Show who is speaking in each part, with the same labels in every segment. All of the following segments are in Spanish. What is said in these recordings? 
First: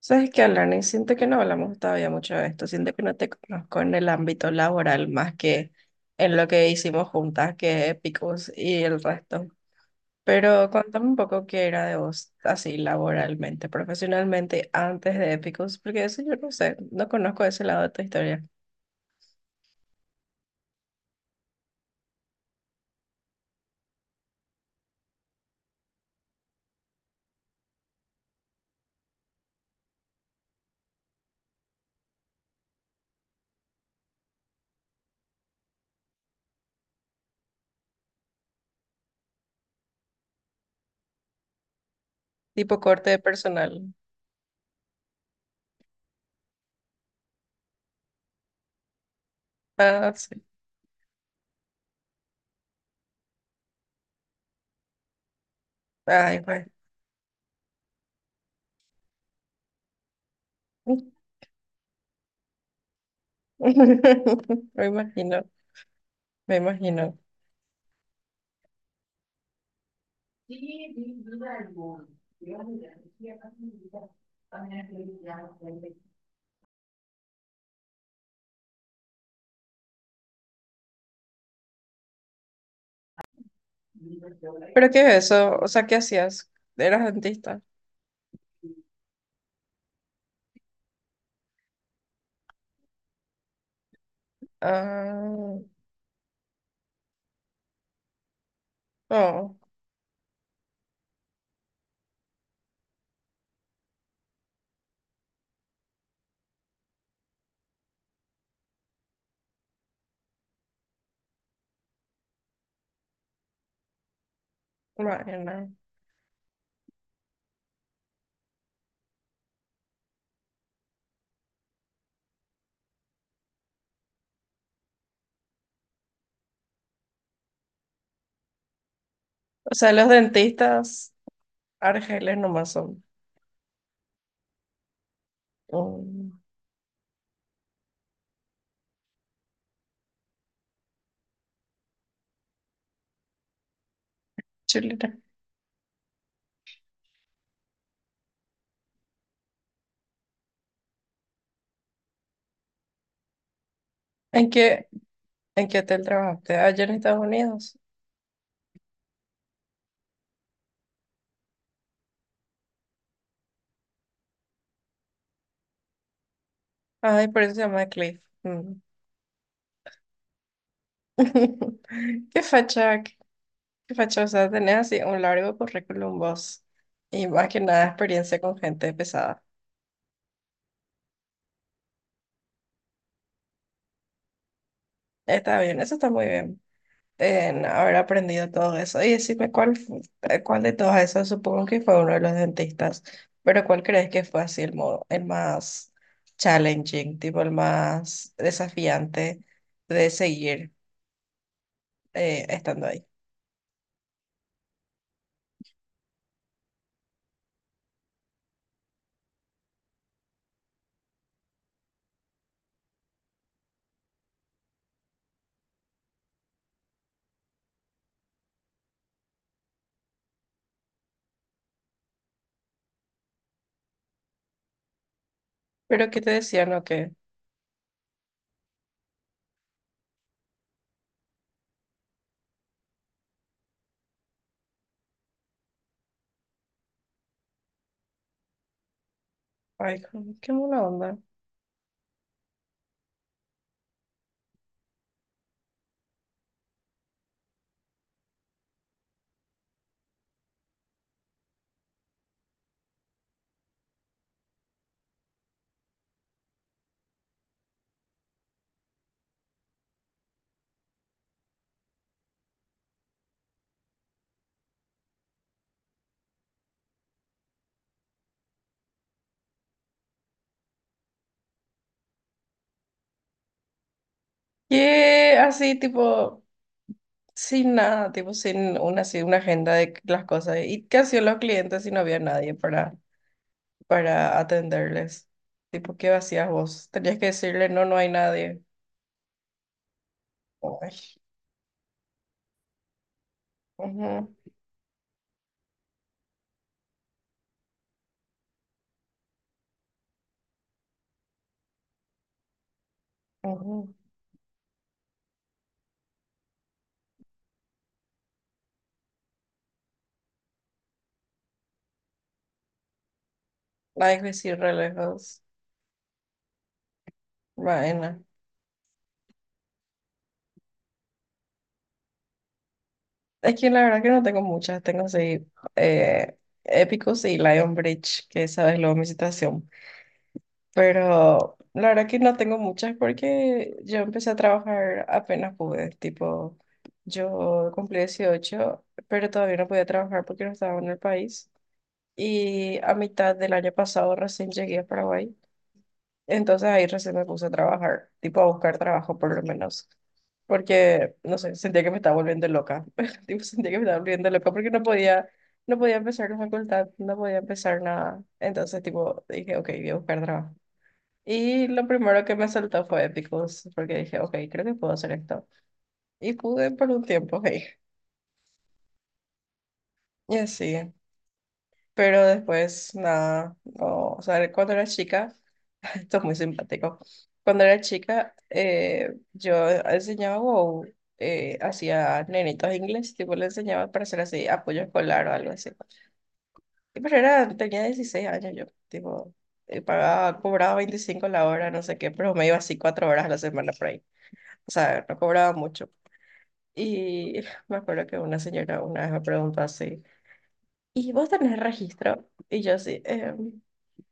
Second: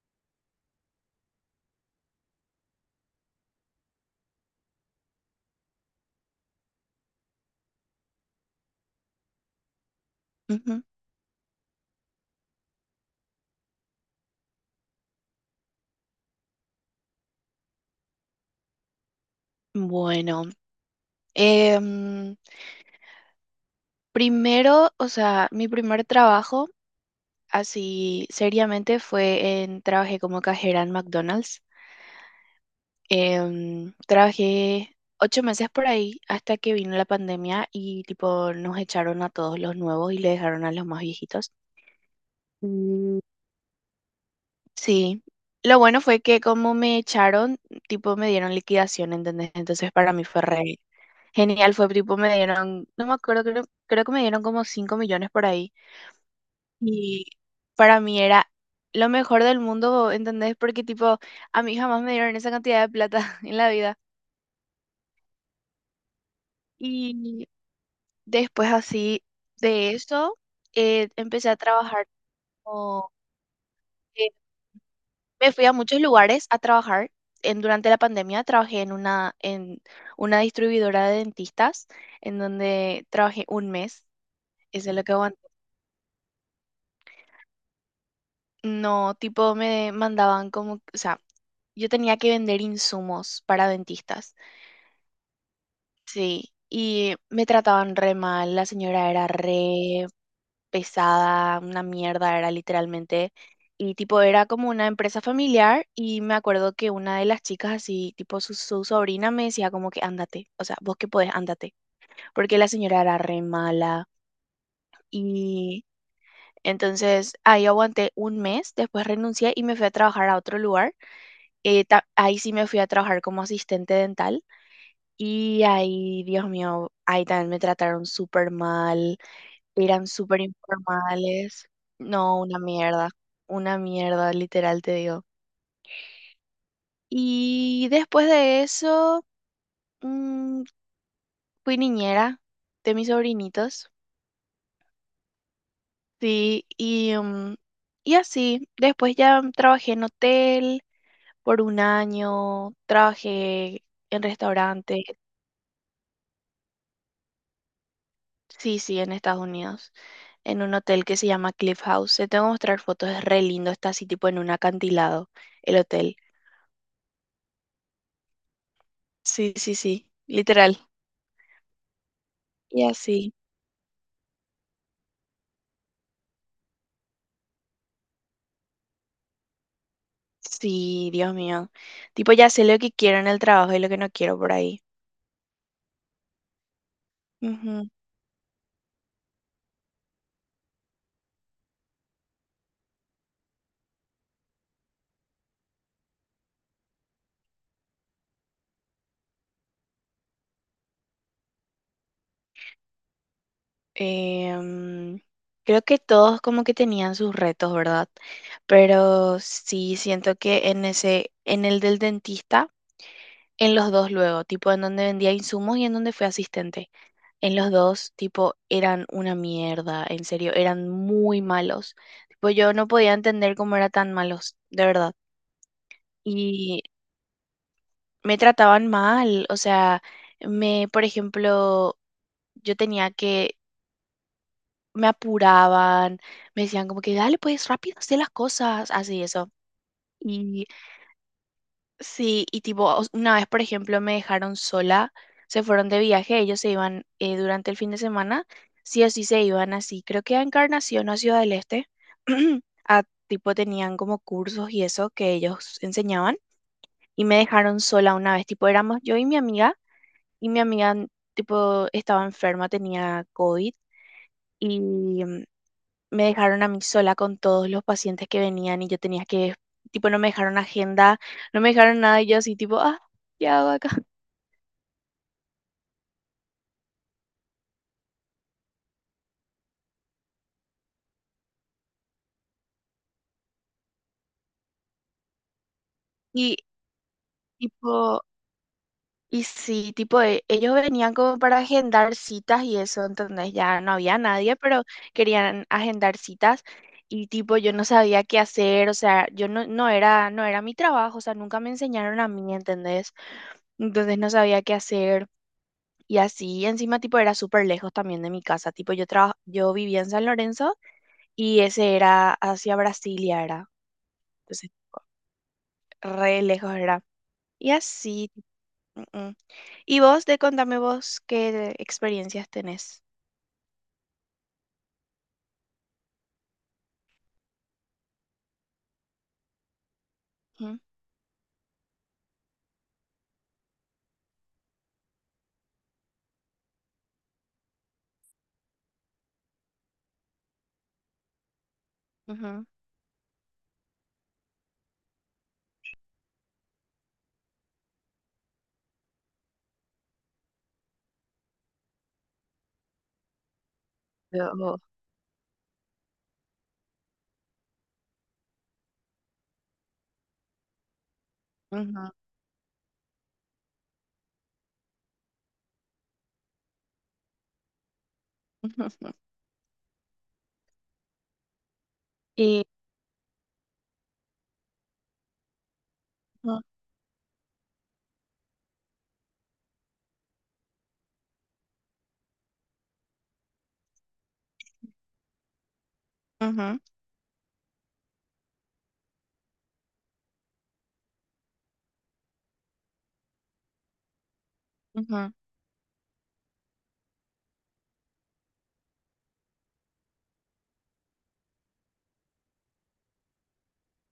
Speaker 1: Sabes que, Alani, siento que no hablamos todavía mucho de esto, siento que no te conozco en el ámbito laboral más que en lo que hicimos juntas, que Epicus y el resto. Pero
Speaker 2: Ujú.
Speaker 1: cuéntame un poco qué era de vos, así laboralmente, profesionalmente, antes de Epicus, porque eso yo no sé, no conozco ese lado de tu historia.
Speaker 2: Bueno, em, primero, o sea, mi primer trabajo así seriamente trabajé como cajera en McDonald's. Trabajé 8 meses por ahí hasta que vino la pandemia y tipo nos echaron a todos los nuevos y le dejaron a los más viejitos.
Speaker 1: Tipo corte
Speaker 2: Mm,
Speaker 1: de personal.
Speaker 2: sí, lo bueno fue que como me echaron, tipo me dieron liquidación, ¿entendés? Entonces para
Speaker 1: Ah,
Speaker 2: mí fue
Speaker 1: sí.
Speaker 2: re genial. Fue tipo, me dieron, no me acuerdo, creo que me dieron como 5 millones por ahí.
Speaker 1: Ay, pues.
Speaker 2: Y para mí era lo mejor del mundo, ¿entendés? Porque tipo, a mí jamás me dieron esa cantidad de plata en la vida.
Speaker 1: Me imagino, me imagino.
Speaker 2: Y después así de eso, empecé a trabajar como, eh, me fui a muchos lugares a trabajar. Durante la pandemia trabajé en una distribuidora de dentistas, en donde trabajé un mes. Eso
Speaker 1: ¿Pero
Speaker 2: es
Speaker 1: qué
Speaker 2: lo que...
Speaker 1: es eso? O sea, ¿qué hacías? ¿Eras dentista?
Speaker 2: No, tipo me mandaban como, o sea, yo tenía que vender insumos para dentistas,
Speaker 1: Ah,
Speaker 2: sí, y me trataban re mal, la señora era
Speaker 1: no,
Speaker 2: re pesada, una mierda era literalmente, y tipo era como una empresa familiar y me acuerdo que una de las chicas así, tipo su sobrina me decía como que ándate, o sea, vos que podés, ándate, porque la señora era re mala
Speaker 1: imagina.
Speaker 2: y... Entonces ahí aguanté un mes, después renuncié y me fui a trabajar a otro lugar. Ahí sí me fui a trabajar como asistente dental y ahí, Dios mío, ahí también me trataron súper mal,
Speaker 1: O sea,
Speaker 2: eran
Speaker 1: los
Speaker 2: súper
Speaker 1: dentistas
Speaker 2: informales.
Speaker 1: argeles
Speaker 2: No,
Speaker 1: nomás son
Speaker 2: una mierda, literal te digo.
Speaker 1: un
Speaker 2: Y después de eso, mm, fui niñera de mis sobrinitos,
Speaker 1: chilena.
Speaker 2: sí, y, y así. Después ya trabajé en hotel por un año, trabajé en
Speaker 1: ¿En qué,
Speaker 2: restaurantes.
Speaker 1: en qué hotel trabajaste? Allá en Estados Unidos.
Speaker 2: Sí, sí, en Estados Unidos, en un hotel que se llama Cliff House. Te tengo que mostrar fotos, es re lindo, está así tipo en un acantilado el hotel.
Speaker 1: Ay, por eso se llama Cliff. Mm.
Speaker 2: Sí, sí, sí, literal.
Speaker 1: Qué
Speaker 2: Y
Speaker 1: facha, qué,
Speaker 2: así,
Speaker 1: qué facha. O sea, tenés así un largo currículum vos. Y más que nada experiencia con gente pesada.
Speaker 2: sí, Dios mío. Tipo, ya sé lo que quiero en el trabajo y lo que no quiero por ahí.
Speaker 1: Está bien, eso está muy bien en
Speaker 2: Ujú.
Speaker 1: haber aprendido todo eso. Y decime cuál, cuál de todos esos, supongo que fue uno de los dentistas, pero cuál crees que fue así el modo, el más challenging, tipo el más desafiante de seguir estando ahí.
Speaker 2: Em, creo que todos como que tenían sus retos, ¿verdad? Pero sí, siento que en ese, en el del dentista, en los dos luego, tipo en donde vendía insumos y en donde fui asistente. En los dos, tipo, eran una mierda, en serio, eran muy malos. Tipo, yo no podía entender cómo eran tan malos, de verdad.
Speaker 1: Pero ¿qué te decían,
Speaker 2: Y
Speaker 1: o qué?
Speaker 2: me trataban mal, o sea, me, por ejemplo, yo tenía que, me apuraban, me decían como que, dale, pues rápido, haz las cosas, así eso.
Speaker 1: Ay, qué mala onda.
Speaker 2: Sí, y tipo, una vez, por ejemplo, me dejaron sola, se fueron de viaje, ellos se iban durante el fin de semana, sí o sí se iban así, creo que a Encarnación o a Ciudad del Este, a, tipo tenían como cursos y eso que ellos enseñaban, y me dejaron sola una vez, tipo, éramos yo y mi amiga, y mi amiga, tipo, estaba enferma, tenía COVID, y mm, me dejaron a mí sola con todos los pacientes que venían y yo tenía que, tipo, no me dejaron agenda, no me dejaron nada y yo así, tipo, ah, ¿qué hago acá?
Speaker 1: Que así, tipo, sin nada, tipo, sin una, así, una agenda de las cosas. ¿Y qué hacían los clientes si no había nadie para atenderles? Tipo, ¿qué hacías
Speaker 2: Y
Speaker 1: vos? Tenías que decirle, no, no hay
Speaker 2: tipo,
Speaker 1: nadie.
Speaker 2: y sí, tipo, ellos venían
Speaker 1: Ay,
Speaker 2: como para agendar citas y eso, entonces ya no había
Speaker 1: ujú,
Speaker 2: nadie, pero querían agendar citas. Y tipo, yo no sabía qué hacer, o sea, yo no, no era mi trabajo, o sea, nunca me enseñaron a mí, ¿entendés?
Speaker 1: ujú.
Speaker 2: Entonces no sabía qué hacer. Y así encima tipo era súper lejos también de mi casa. Tipo yo vivía en San Lorenzo y ese era hacia Brasilia era.
Speaker 1: Ay, que sí,
Speaker 2: Entonces
Speaker 1: re lejos.
Speaker 2: re lejos era. Y
Speaker 1: Bueno,
Speaker 2: así. Mm, mm. Y vos, de contame vos qué experiencias tenés.
Speaker 1: es que la verdad que no tengo muchas, tengo así eh, Épicos y Lion Bridge, que sabes luego mi situación.
Speaker 2: Ujú,
Speaker 1: Pero la verdad que no tengo muchas porque yo empecé a trabajar apenas pude, tipo, yo cumplí 18, pero todavía no podía trabajar porque no estaba en el país.
Speaker 2: ujú.
Speaker 1: Y a mitad del año pasado recién llegué a Paraguay. Entonces ahí recién me puse a trabajar, tipo a buscar trabajo por lo menos, porque, no sé, sentía que me estaba volviendo loca, tipo sentía que me estaba volviendo
Speaker 2: Yo,
Speaker 1: loca porque
Speaker 2: ujú,
Speaker 1: no podía empezar la facultad, no podía empezar nada. Entonces, tipo, dije, ok, voy a buscar trabajo. Y lo primero que me saltó fue Epicus, porque dije, ok, creo que puedo hacer esto. Y pude por un tiempo, ok.
Speaker 2: ujú, ujú.
Speaker 1: Y así, pero
Speaker 2: Y
Speaker 1: después, nada, no, o sea, cuando era chica. Esto es muy
Speaker 2: ujú,
Speaker 1: simpático. Cuando era chica, yo enseñaba o hacía nenitos inglés, tipo le enseñaba para hacer así apoyo escolar o algo así.
Speaker 2: ujú,
Speaker 1: Pero era, tenía 16 años yo, tipo, pagaba, cobraba 25 la hora, no sé qué, pero me iba así 4 horas a la semana por ahí. O sea, no
Speaker 2: ujú.
Speaker 1: cobraba mucho. Y me acuerdo que una señora una vez me preguntó así, ¿y vos tenés registro? Y yo así:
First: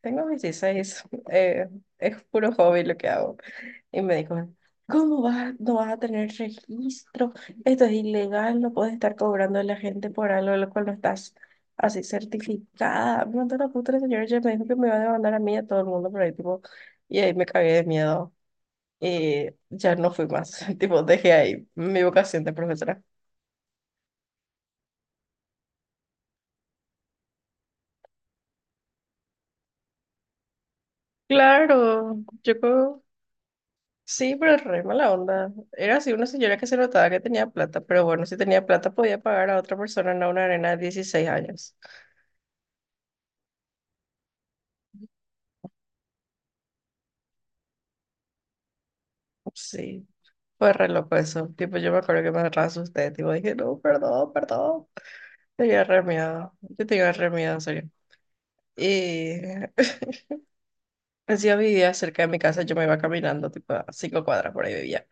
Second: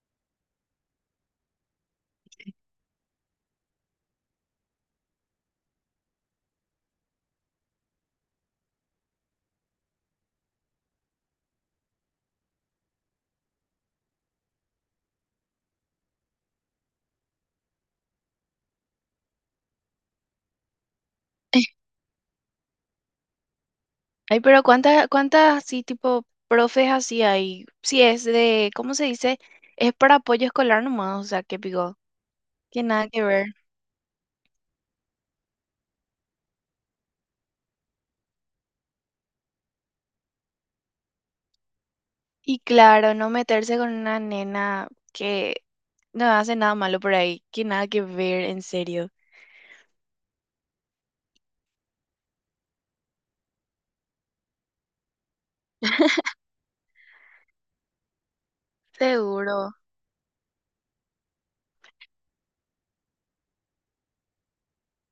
Speaker 1: tengo 16, eh, es puro hobby lo que hago". Y me dijo: "¿Cómo vas? No vas a tener registro, esto es ilegal, no puedes estar cobrando a la gente por algo de lo cual no estás así certificada". Me mandó la puta la señora y me dijo que me iba a demandar a mí y a todo el mundo por ahí, tipo, y ahí me cagué de miedo. Y ya no fui más, tipo, dejé ahí mi vocación de profesora.
Speaker 2: Ay, pero cuántas, cuántas así tipo profes así hay. Si es de, ¿cómo se dice? Es para apoyo escolar nomás, o sea, que pico,
Speaker 1: Claro,
Speaker 2: que nada que ver.
Speaker 1: sí, pero es re mala onda. Era así una señora que se notaba que tenía plata, pero bueno, si tenía plata podía pagar a otra persona, no a una arena de 16 años.
Speaker 2: Y claro, no meterse con una nena que no hace nada malo por ahí, que nada que ver, en serio.
Speaker 1: Sí. Fue re loco eso. Tipo, yo me acuerdo que me re asusté. Tipo, dije, no, perdón, perdón. Tenía re miedo. Yo tenía re miedo, en serio. Y
Speaker 2: Seguro.
Speaker 1: decía, vivía cerca de mi casa. Yo me iba caminando, tipo, a 5 cuadras por ahí vivía.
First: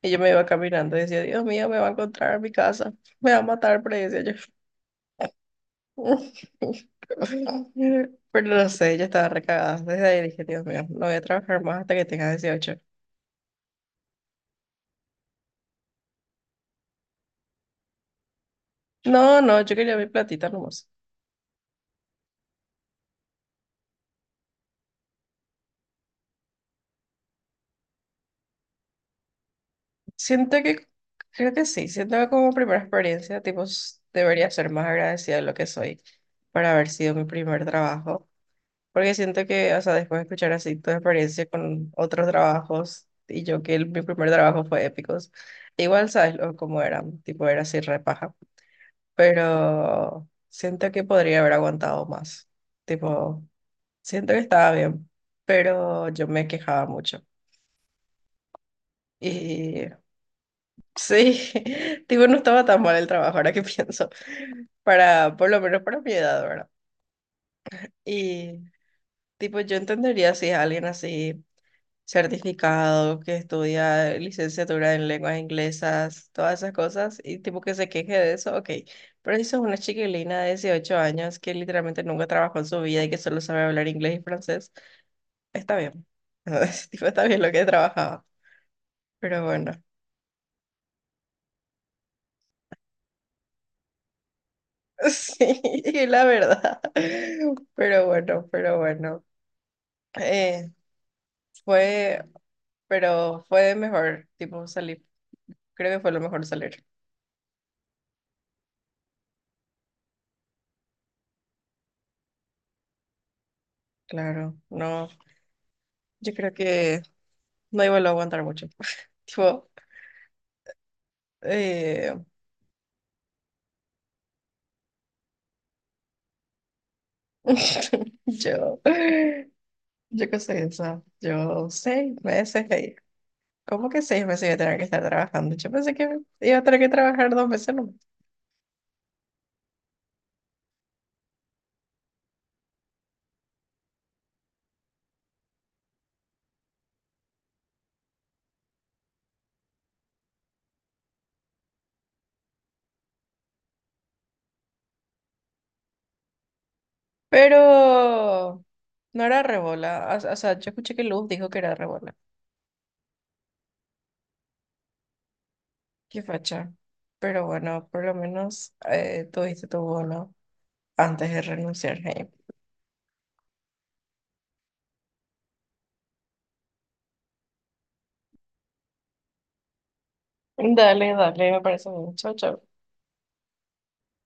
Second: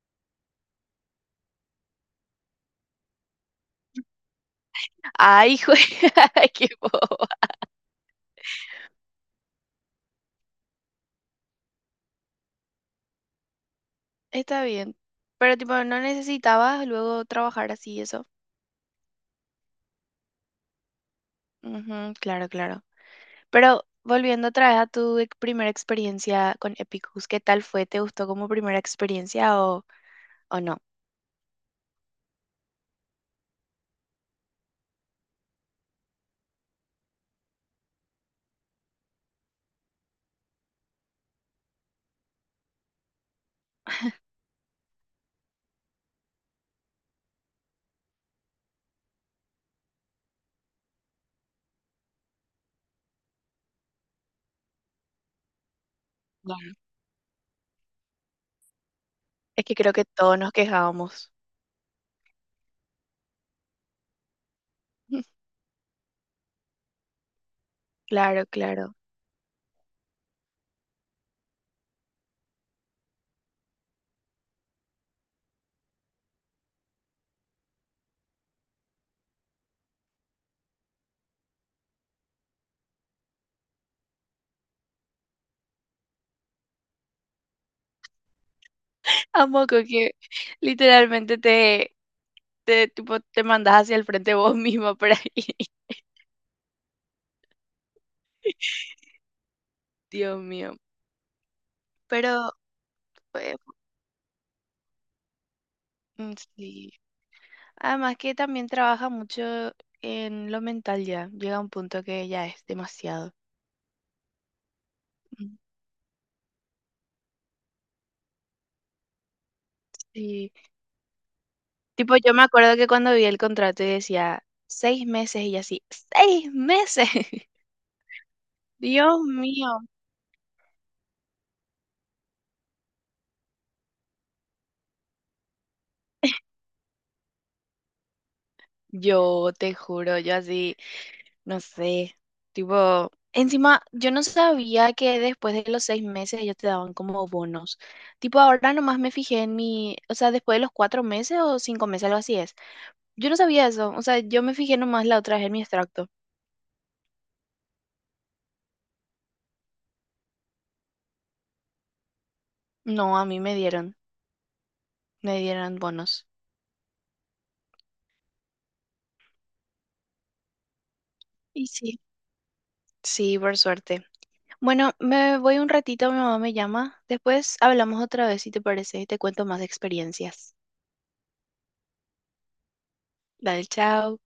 Speaker 1: Y yo me iba caminando y decía, Dios mío, me va a encontrar en mi casa. Me va a matar, pero decía yo.
Speaker 2: Ay, jue- ay, qué boba.
Speaker 1: Pero no sé, yo estaba recagada. Desde ahí dije, Dios mío, no voy a trabajar más hasta que tenga 18.
Speaker 2: Está bien. Pero tipo, no necesitabas luego trabajar así, eso.
Speaker 1: No, no, yo quería mi platita nomás.
Speaker 2: Ujú, claro, claro. Pero volviendo otra vez a tu primera experiencia con Epicus, ¿qué tal fue? ¿Te gustó como primera experiencia o
Speaker 1: Siento
Speaker 2: no?
Speaker 1: que, creo que sí, siento que como primera experiencia, tipo, debería ser más agradecida de lo que soy para haber sido mi primer trabajo, porque siento que, o sea, después de escuchar así tu experiencia con otros trabajos y yo que mi primer trabajo fue épicos, igual sabes cómo eran, tipo, era así repaja, pero siento que podría haber aguantado más, tipo, siento que estaba bien, pero yo me
Speaker 2: Bueno,
Speaker 1: quejaba mucho.
Speaker 2: es que
Speaker 1: Y
Speaker 2: creo que todos nos quejábamos.
Speaker 1: sí, tipo, no estaba tan mal el trabajo, ahora que pienso, para, por lo menos para mi edad, ¿verdad?
Speaker 2: Claro,
Speaker 1: Y,
Speaker 2: claro.
Speaker 1: tipo, yo entendería si es alguien así certificado, que estudia licenciatura en lenguas inglesas, todas esas cosas, y tipo que se queje de eso, ok. Pero si sos una chiquilina de 18 años que literalmente nunca trabajó en su vida y que solo sabe hablar inglés y francés, está bien. Tipo, está bien lo que trabajaba, pero
Speaker 2: A
Speaker 1: bueno.
Speaker 2: moco que literalmente tipo, te mandas hacia el frente vos mismo por ahí.
Speaker 1: Sí, la verdad. Pero bueno, pero bueno.
Speaker 2: Dios
Speaker 1: Eh,
Speaker 2: mío.
Speaker 1: fue,
Speaker 2: Pero
Speaker 1: pero
Speaker 2: eh,
Speaker 1: fue de mejor, tipo, salir. Creo que fue lo
Speaker 2: mm,
Speaker 1: mejor salir.
Speaker 2: sí. Además que también trabaja mucho en lo mental ya. Llega a un punto que ya es demasiado.
Speaker 1: Claro, no,
Speaker 2: Mm,
Speaker 1: yo creo que no iba a aguantar mucho. Tipo,
Speaker 2: sí. Tipo,
Speaker 1: eh,
Speaker 2: yo me acuerdo que cuando vi el contrato y decía 6 meses y yo así, 6 meses.
Speaker 1: yo,
Speaker 2: Dios mío.
Speaker 1: yo qué sé, o sea, yo 6 meses ahí. ¿Cómo que 6 meses iba a tener que estar trabajando? Yo pensé que iba a tener que trabajar 2 meses nomás.
Speaker 2: Yo te juro, yo así. No sé, tipo, encima yo no sabía que después de los 6 meses ellos te daban como bonos. Tipo, ahora nomás me fijé en mi, o sea, después de los 4 meses o 5 meses, algo así es. Yo no sabía eso, o sea, yo me fijé nomás la otra vez en mi extracto.
Speaker 1: Pero no era rebola. O sea, yo escuché que Luz dijo que era rebola.
Speaker 2: No, a mí me dieron,
Speaker 1: Qué
Speaker 2: bonos.
Speaker 1: facha. Pero bueno, por lo menos tuviste tu bono antes de
Speaker 2: Y
Speaker 1: renunciar.
Speaker 2: sí.
Speaker 1: Hey.
Speaker 2: Sí, por suerte. Bueno, me voy un ratito, mi mamá me llama. Después hablamos otra vez, si te parece, y te cuento más experiencias.
Speaker 1: Dale, dale, me parece bien, chau, chau
Speaker 2: Dale, chao.